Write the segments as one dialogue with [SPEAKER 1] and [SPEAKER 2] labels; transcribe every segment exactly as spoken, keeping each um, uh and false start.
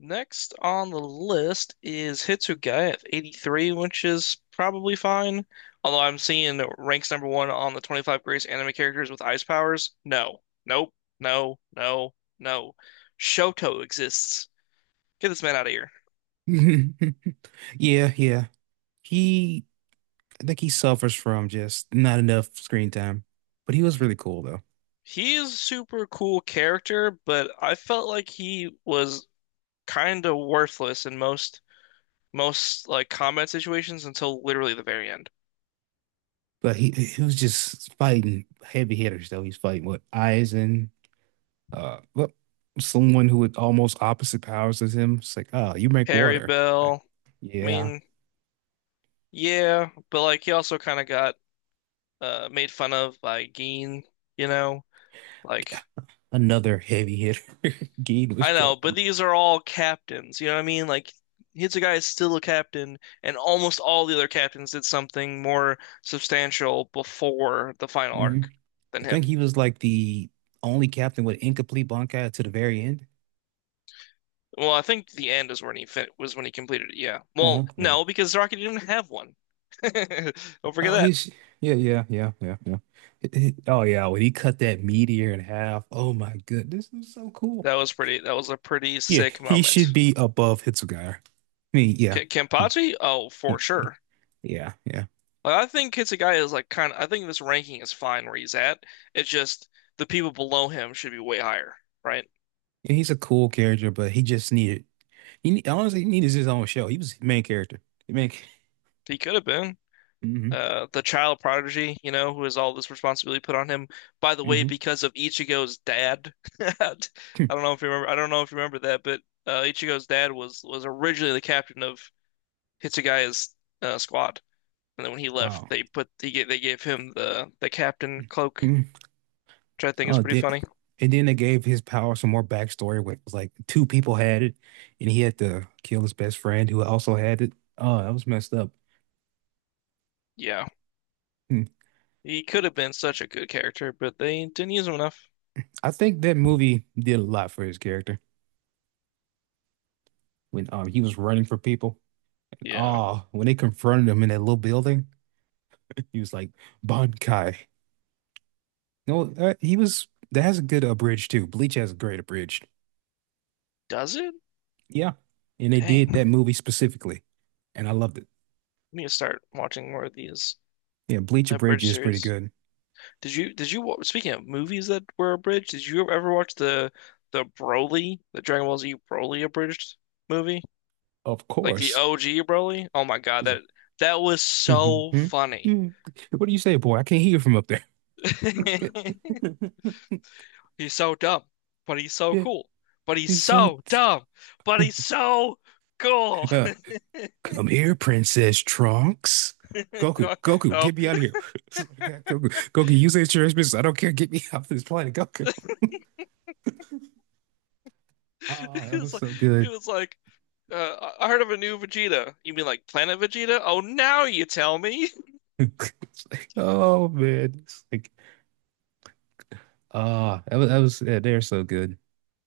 [SPEAKER 1] Next on the list is Hitsugai at eighty-three, which is probably fine. Although I'm seeing it ranks number one on the twenty-five greatest anime characters with ice powers. No. Nope. No. No. No. Shoto exists. Get this man out of here.
[SPEAKER 2] Yeah, yeah. He, I think he suffers from just not enough screen time, but he was really cool though.
[SPEAKER 1] He is a super cool character, but I felt like he was kind of worthless in most most like combat situations until literally the very end.
[SPEAKER 2] But he he was just fighting heavy hitters though. He's fighting with Aizen, uh, well, someone who with almost opposite powers as him. It's like, oh, you make
[SPEAKER 1] Harry
[SPEAKER 2] water. Okay.
[SPEAKER 1] Bell. I
[SPEAKER 2] Yeah,
[SPEAKER 1] mean, yeah, but like he also kind of got uh, made fun of by Geen, you know? Like,
[SPEAKER 2] another heavy hitter. Gein was
[SPEAKER 1] I know, but
[SPEAKER 2] strong.
[SPEAKER 1] these are all captains, you know what I mean? Like, Hitsugai is still a captain, and almost all the other captains did something more substantial before the final
[SPEAKER 2] hmm
[SPEAKER 1] arc than
[SPEAKER 2] I think
[SPEAKER 1] him.
[SPEAKER 2] he was like the only captain with incomplete Bankai to the very end.
[SPEAKER 1] Well, I think the end is when he fin was when he completed it. Yeah.
[SPEAKER 2] Uh-huh.
[SPEAKER 1] Well,
[SPEAKER 2] Yeah,
[SPEAKER 1] no, because Rocket didn't have one. Don't forget
[SPEAKER 2] oh,
[SPEAKER 1] that.
[SPEAKER 2] he's yeah, yeah, yeah, yeah, yeah. It- it- oh yeah, when he cut that meteor in half, oh my good, this is so cool.
[SPEAKER 1] That was pretty. That was a pretty
[SPEAKER 2] Yeah,
[SPEAKER 1] sick
[SPEAKER 2] he should
[SPEAKER 1] moment.
[SPEAKER 2] be above Hitsugaya. I mean, yeah,
[SPEAKER 1] K
[SPEAKER 2] mm,
[SPEAKER 1] Kenpachi? Oh,
[SPEAKER 2] he-
[SPEAKER 1] for
[SPEAKER 2] he-
[SPEAKER 1] sure.
[SPEAKER 2] yeah, yeah.
[SPEAKER 1] Like, I think Hitsugaya is like kind of, I think this ranking is fine where he's at. It's just the people below him should be way higher, right?
[SPEAKER 2] And he's a cool character, but he just needed he ne- honestly he needed his own show. He was the main character. The main.
[SPEAKER 1] He could have been
[SPEAKER 2] hmm
[SPEAKER 1] uh, the child prodigy, you know, who has all this responsibility put on him. By the way,
[SPEAKER 2] hmm
[SPEAKER 1] because of Ichigo's dad, I don't know if you remember. I don't know if you remember that, but uh, Ichigo's dad was was originally the captain of Hitsugaya's uh, squad, and then when he left,
[SPEAKER 2] Wow.
[SPEAKER 1] they put he, they gave him the the captain cloak,
[SPEAKER 2] Mhm.
[SPEAKER 1] which I think is
[SPEAKER 2] Oh,
[SPEAKER 1] pretty
[SPEAKER 2] then,
[SPEAKER 1] funny.
[SPEAKER 2] and then they gave his power some more backstory. Where it was like two people had it, and he had to kill his best friend who also had it. Oh, that was messed up.
[SPEAKER 1] Yeah.
[SPEAKER 2] Hmm.
[SPEAKER 1] He could have been such a good character, but they didn't use him enough.
[SPEAKER 2] I think that movie did a lot for his character when um he was running for people.
[SPEAKER 1] Yeah.
[SPEAKER 2] Oh, when they confronted him in that little building, he was like Bankai. No, uh, he was that has a good abridged too. Bleach has a great abridged.
[SPEAKER 1] Does it?
[SPEAKER 2] Yeah, and they
[SPEAKER 1] Dang.
[SPEAKER 2] did
[SPEAKER 1] I
[SPEAKER 2] that movie specifically, and I loved it.
[SPEAKER 1] need to start watching more of these
[SPEAKER 2] Yeah, Bleach abridged
[SPEAKER 1] abridged
[SPEAKER 2] is pretty
[SPEAKER 1] series.
[SPEAKER 2] good.
[SPEAKER 1] Did you did you wa- speaking of movies that were abridged, did you ever watch the the Broly, the Dragon Ball Z Broly abridged movie?
[SPEAKER 2] Of
[SPEAKER 1] Like the
[SPEAKER 2] course.
[SPEAKER 1] O G Broly? Oh my God,
[SPEAKER 2] He's like,
[SPEAKER 1] that that was so funny.
[SPEAKER 2] what do you say, boy? I can't hear from up there.
[SPEAKER 1] He's so dumb, but he's so
[SPEAKER 2] Yeah,
[SPEAKER 1] cool. But he's
[SPEAKER 2] he's so.
[SPEAKER 1] so
[SPEAKER 2] t-
[SPEAKER 1] dumb, but he's so cool.
[SPEAKER 2] uh, come here, Princess Trunks. Goku, Goku,
[SPEAKER 1] No,
[SPEAKER 2] get me out of here. I got Goku, Goku, use the insurance business. I don't care. Get me off this planet, Goku. Oh,
[SPEAKER 1] It
[SPEAKER 2] that
[SPEAKER 1] was
[SPEAKER 2] was
[SPEAKER 1] like
[SPEAKER 2] so
[SPEAKER 1] it
[SPEAKER 2] good.
[SPEAKER 1] was like uh, I heard of a new Vegeta. You mean like Planet Vegeta? Oh, now you tell me.
[SPEAKER 2] It's like, oh man, it's like, ah, that was, that was yeah, they're so good.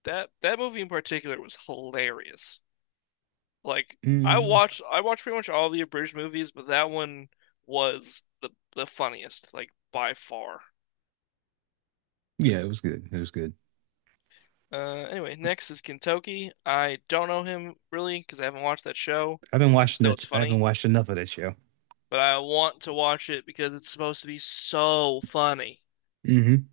[SPEAKER 1] That that movie in particular was hilarious. Like I
[SPEAKER 2] Mm,
[SPEAKER 1] watched I watched pretty much all the abridged movies, but that one was the the funniest, like by far.
[SPEAKER 2] yeah, it was good. It was good.
[SPEAKER 1] Uh, anyway, next is Kentucky. I don't know him really because I haven't watched that show.
[SPEAKER 2] I've been
[SPEAKER 1] I
[SPEAKER 2] watching
[SPEAKER 1] just know
[SPEAKER 2] that.
[SPEAKER 1] it's
[SPEAKER 2] I haven't
[SPEAKER 1] funny,
[SPEAKER 2] watched enough of that show.
[SPEAKER 1] but I want to watch it because it's supposed to be so funny.
[SPEAKER 2] hmm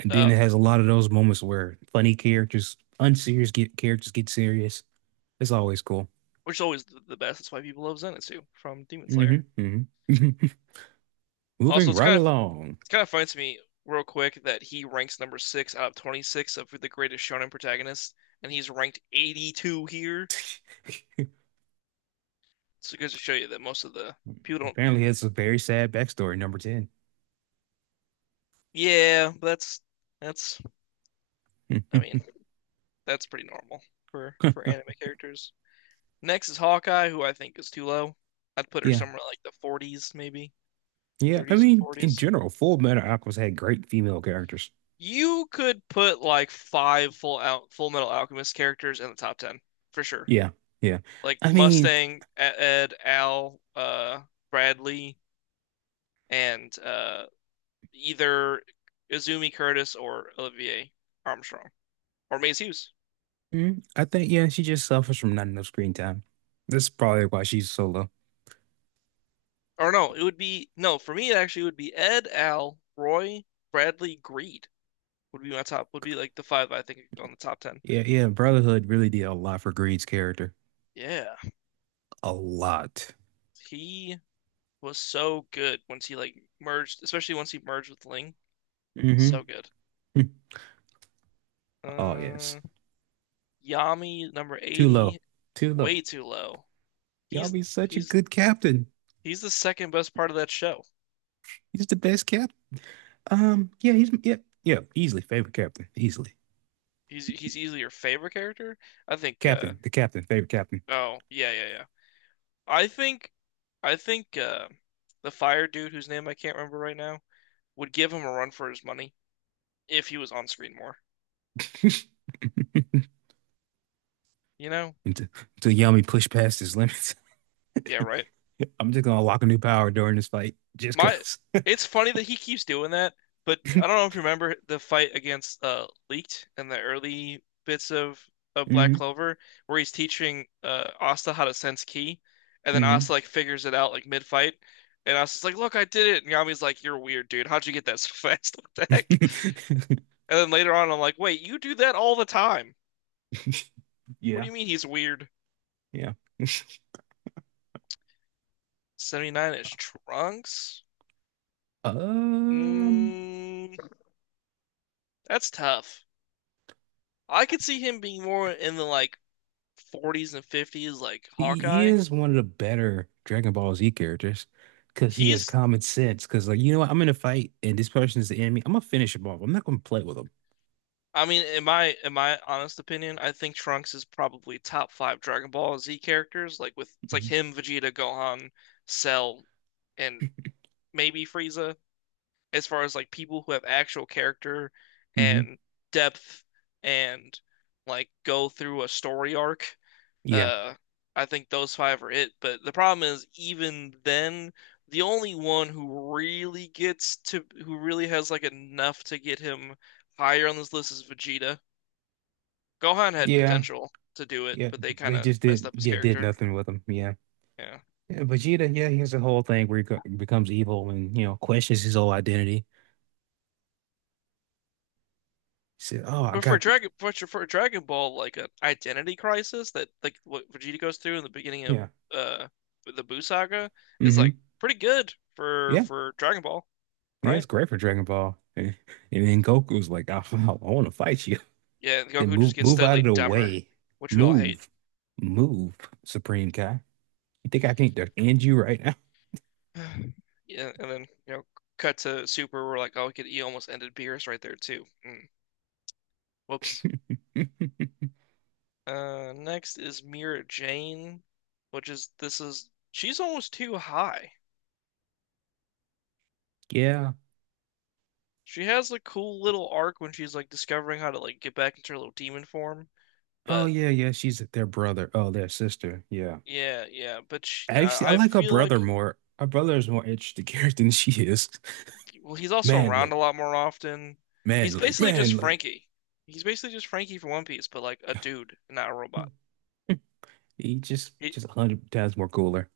[SPEAKER 2] And then
[SPEAKER 1] Uh,
[SPEAKER 2] it has a lot of those moments where funny characters, unserious get characters get serious. It's always cool.
[SPEAKER 1] which is always the best. That's why people love Zenitsu from Demon Slayer.
[SPEAKER 2] hmm hmm
[SPEAKER 1] Also,
[SPEAKER 2] Moving
[SPEAKER 1] it's
[SPEAKER 2] right
[SPEAKER 1] kind of
[SPEAKER 2] along.
[SPEAKER 1] it's kind of funny to me, real quick, that he ranks number six out of twenty-six of the greatest shonen protagonists, and he's ranked eighty-two here. So it goes to show you that most of the people don't.
[SPEAKER 2] Apparently, it's a very sad backstory, number ten.
[SPEAKER 1] Yeah, that's that's. I mean, that's pretty normal for for anime characters. Next is Hawkeye, who I think is too low. I'd put her
[SPEAKER 2] Yeah.
[SPEAKER 1] somewhere like the forties, maybe
[SPEAKER 2] Yeah. I
[SPEAKER 1] thirties and
[SPEAKER 2] mean, in
[SPEAKER 1] forties.
[SPEAKER 2] general, Full Metal Alchemist had great female characters.
[SPEAKER 1] You could put like five full out Full Metal Alchemist characters in the top ten for sure.
[SPEAKER 2] Yeah. Yeah.
[SPEAKER 1] Like
[SPEAKER 2] I mean,
[SPEAKER 1] Mustang, E- Ed, Al, uh, Bradley, and uh, either Izumi Curtis or Olivier Armstrong or Maze Hughes.
[SPEAKER 2] mm, I think, yeah, she just suffers from not enough screen time. That's probably why she's so low.
[SPEAKER 1] Or no, it would be no for me. It actually would be Ed, Al, Roy, Bradley, Greed would be my top. Would be like the five I think on the top ten.
[SPEAKER 2] Yeah. Yeah. Brotherhood really did a lot for Greed's character.
[SPEAKER 1] Yeah,
[SPEAKER 2] A lot.
[SPEAKER 1] he was so good once he like merged, especially once he merged with Ling.
[SPEAKER 2] hmm
[SPEAKER 1] So good.
[SPEAKER 2] Oh, yes.
[SPEAKER 1] Uh, Yami number
[SPEAKER 2] Too low.
[SPEAKER 1] eighty,
[SPEAKER 2] Too low.
[SPEAKER 1] way too low.
[SPEAKER 2] Y'all
[SPEAKER 1] He's
[SPEAKER 2] be such a
[SPEAKER 1] he's
[SPEAKER 2] good captain.
[SPEAKER 1] he's the second best part of that show.
[SPEAKER 2] He's the best captain. Um, yeah, he's, yeah, yeah, easily favorite captain. Easily.
[SPEAKER 1] He's he's easily your favorite character. I think uh
[SPEAKER 2] Captain, the captain, favorite captain.
[SPEAKER 1] Oh, yeah, yeah, yeah. I think I think uh the fire dude whose name I can't remember right now would give him a run for his money if he was on screen more. You know?
[SPEAKER 2] until, until Yami pushed past his limits.
[SPEAKER 1] Yeah, right.
[SPEAKER 2] I'm just gonna unlock a new power during this fight, just
[SPEAKER 1] My,
[SPEAKER 2] because.
[SPEAKER 1] it's funny that he keeps doing that, but I don't know if you remember the fight against uh Leaked in the early bits of of Black
[SPEAKER 2] hmm
[SPEAKER 1] Clover, where he's teaching uh Asta how to sense ki, and then Asta
[SPEAKER 2] hmm
[SPEAKER 1] like figures it out like mid fight, and Asta's like, "Look, I did it," and Yami's like, "You're weird, dude. How'd you get that so fast? What the heck?" And then later on, I'm like, "Wait, you do that all the time? What do
[SPEAKER 2] Yeah,
[SPEAKER 1] you mean he's weird?"
[SPEAKER 2] yeah.
[SPEAKER 1] seventy-nine is Trunks?
[SPEAKER 2] Um,
[SPEAKER 1] Mm, that's tough. I could see him being more in the like forties and fifties like
[SPEAKER 2] he, he
[SPEAKER 1] Hawkeye.
[SPEAKER 2] is one of the better Dragon Ball Z characters because he has
[SPEAKER 1] He's
[SPEAKER 2] common sense. Because like, you know what, I'm in a fight and this person is the enemy. I'm gonna finish him off. I'm not gonna play with him.
[SPEAKER 1] I mean, in my in my honest opinion, I think Trunks is probably top five Dragon Ball Z characters. Like with it's like
[SPEAKER 2] hmm
[SPEAKER 1] him, Vegeta, Gohan, Cell, and maybe Frieza. As far as like people who have actual character
[SPEAKER 2] hmm
[SPEAKER 1] and depth and like go through a story arc,
[SPEAKER 2] Yeah.
[SPEAKER 1] Uh, I think those five are it. But the problem is, even then, the only one who really gets to, who really has like enough to get him higher on this list is Vegeta. Gohan had
[SPEAKER 2] Yeah.
[SPEAKER 1] potential to do it,
[SPEAKER 2] Yeah.
[SPEAKER 1] but they kind
[SPEAKER 2] They
[SPEAKER 1] of
[SPEAKER 2] just
[SPEAKER 1] messed
[SPEAKER 2] did.
[SPEAKER 1] up his
[SPEAKER 2] Yeah, did
[SPEAKER 1] character.
[SPEAKER 2] nothing with him. Yeah.
[SPEAKER 1] Yeah.
[SPEAKER 2] Yeah, Vegeta, yeah, he has a whole thing where he co- becomes evil and, you know, questions his whole identity. He said, "Oh, I
[SPEAKER 1] But for
[SPEAKER 2] got
[SPEAKER 1] Dragon, but for Dragon Ball, like an identity crisis that like what Vegeta goes through in the beginning of
[SPEAKER 2] yeah,
[SPEAKER 1] uh the Buu saga is
[SPEAKER 2] mm-hmm,
[SPEAKER 1] like pretty good for
[SPEAKER 2] yeah,
[SPEAKER 1] for Dragon Ball,
[SPEAKER 2] yeah." It's
[SPEAKER 1] right?
[SPEAKER 2] great for Dragon Ball, and, and then Goku's like, "I, I want to fight you."
[SPEAKER 1] Yeah,
[SPEAKER 2] Then
[SPEAKER 1] Goku just
[SPEAKER 2] move,
[SPEAKER 1] gets
[SPEAKER 2] move out of
[SPEAKER 1] steadily
[SPEAKER 2] the
[SPEAKER 1] dumber,
[SPEAKER 2] way,
[SPEAKER 1] which we all hate.
[SPEAKER 2] move, move, Supreme Kai. You think I can not end you right
[SPEAKER 1] Yeah, and then you know, cut to Super. We're like, oh, he could, he almost ended Beerus right there too. Mm. Whoops.
[SPEAKER 2] now?
[SPEAKER 1] Uh, next is Mira Jane, which is this is she's almost too high.
[SPEAKER 2] Yeah.
[SPEAKER 1] She has a cool little arc when she's like discovering how to like get back into her little demon form.
[SPEAKER 2] Oh
[SPEAKER 1] But
[SPEAKER 2] yeah, yeah. She's their brother. Oh, their sister. Yeah.
[SPEAKER 1] yeah, yeah. But she,
[SPEAKER 2] Actually, I
[SPEAKER 1] I I
[SPEAKER 2] like her
[SPEAKER 1] feel
[SPEAKER 2] brother
[SPEAKER 1] like
[SPEAKER 2] more. Her brother is more interesting character than she is.
[SPEAKER 1] well, he's also around
[SPEAKER 2] Manly,
[SPEAKER 1] a lot more often. He's
[SPEAKER 2] manly,
[SPEAKER 1] basically just
[SPEAKER 2] manly.
[SPEAKER 1] Frankie. He's basically just Frankie from One Piece, but like a dude, not a robot.
[SPEAKER 2] He just
[SPEAKER 1] He,
[SPEAKER 2] just a hundred times more cooler.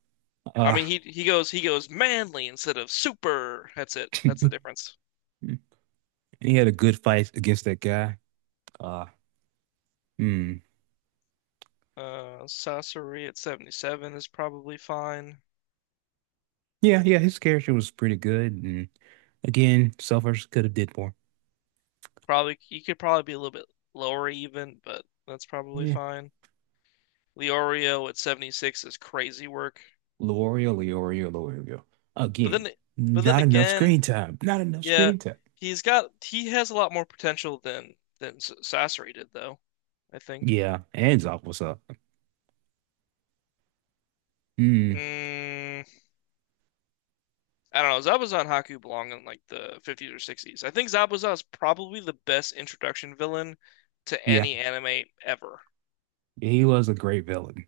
[SPEAKER 1] I
[SPEAKER 2] Uh
[SPEAKER 1] mean, he he goes he goes manly instead of super. That's it. That's the difference.
[SPEAKER 2] he had a good fight against that guy. Uh hmm.
[SPEAKER 1] Uh, Sasori at seventy-seven is probably fine.
[SPEAKER 2] Yeah, yeah, his character was pretty good. And again, suffers could have did more.
[SPEAKER 1] Probably He could probably be a little bit lower even, but that's probably
[SPEAKER 2] Yeah.
[SPEAKER 1] fine. Leorio at seventy-six is crazy work.
[SPEAKER 2] Leorio, Leorio, Leorio.
[SPEAKER 1] But
[SPEAKER 2] Again,
[SPEAKER 1] then but then
[SPEAKER 2] not enough
[SPEAKER 1] again,
[SPEAKER 2] screen time. Not enough
[SPEAKER 1] yeah,
[SPEAKER 2] screen time.
[SPEAKER 1] he's got he has a lot more potential than than S- Sasori did though, I think.
[SPEAKER 2] Yeah, Anzop was up. Hmm.
[SPEAKER 1] Mm, I don't know. Zabuza and Haku belong in like the fifties or sixties. I think Zabuza is probably the best introduction villain to
[SPEAKER 2] Yeah.
[SPEAKER 1] any anime ever.
[SPEAKER 2] He was a great villain.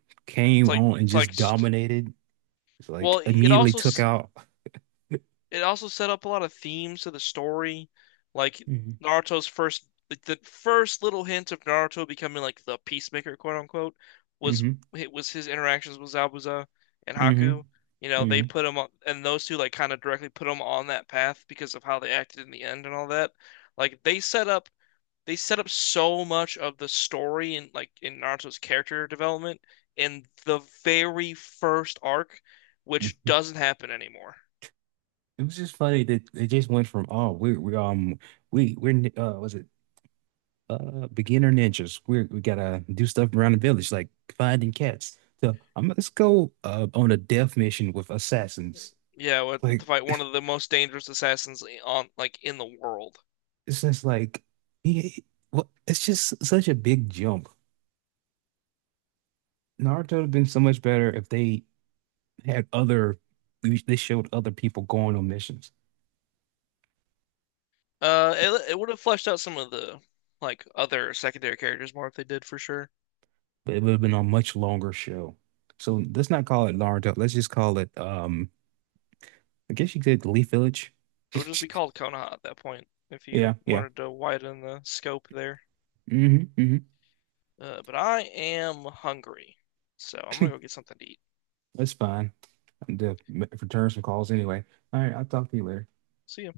[SPEAKER 1] It's
[SPEAKER 2] Came
[SPEAKER 1] like,
[SPEAKER 2] on and
[SPEAKER 1] it's like,
[SPEAKER 2] just dominated. It's like
[SPEAKER 1] well, it
[SPEAKER 2] immediately
[SPEAKER 1] also
[SPEAKER 2] took out.
[SPEAKER 1] it also set up a lot of themes to the story, like
[SPEAKER 2] hmm
[SPEAKER 1] Naruto's first, like the first little hint of Naruto becoming like the peacemaker, quote unquote, was
[SPEAKER 2] hmm
[SPEAKER 1] it was his interactions with Zabuza and Haku.
[SPEAKER 2] hmm
[SPEAKER 1] You know, they put him on, and those two like kind of directly put him on that path because of how they acted in the end and all that. Like they set up, they set up so much of the story and like in Naruto's character development in the very first arc, which
[SPEAKER 2] hmm
[SPEAKER 1] doesn't happen anymore.
[SPEAKER 2] It was just funny that it just went from oh we we um we we're nin- uh was it uh beginner ninjas we we gotta do stuff around the village like finding cats so I'm like, let's go uh on a death mission with assassins
[SPEAKER 1] Yeah, with- to
[SPEAKER 2] like
[SPEAKER 1] fight one of the most dangerous assassins on like in the world.
[SPEAKER 2] it's just like yeah well it's just such a big jump Naruto would have been so much better if they had other they showed other people going on missions
[SPEAKER 1] Uh, it it would have fleshed out some of the like other secondary characters more if they did for sure.
[SPEAKER 2] but it would have been a much longer show so let's not call it Naruto let's just call it um. I guess you could Leaf Village.
[SPEAKER 1] It would just be called Konoha at that point if you
[SPEAKER 2] Yeah, yeah.
[SPEAKER 1] wanted to widen the scope there.
[SPEAKER 2] hmm hmm
[SPEAKER 1] Uh, but I am hungry, so I'm gonna go get something to eat.
[SPEAKER 2] That's fine. I need to return some calls anyway. All right, I'll talk to you later.
[SPEAKER 1] See ya.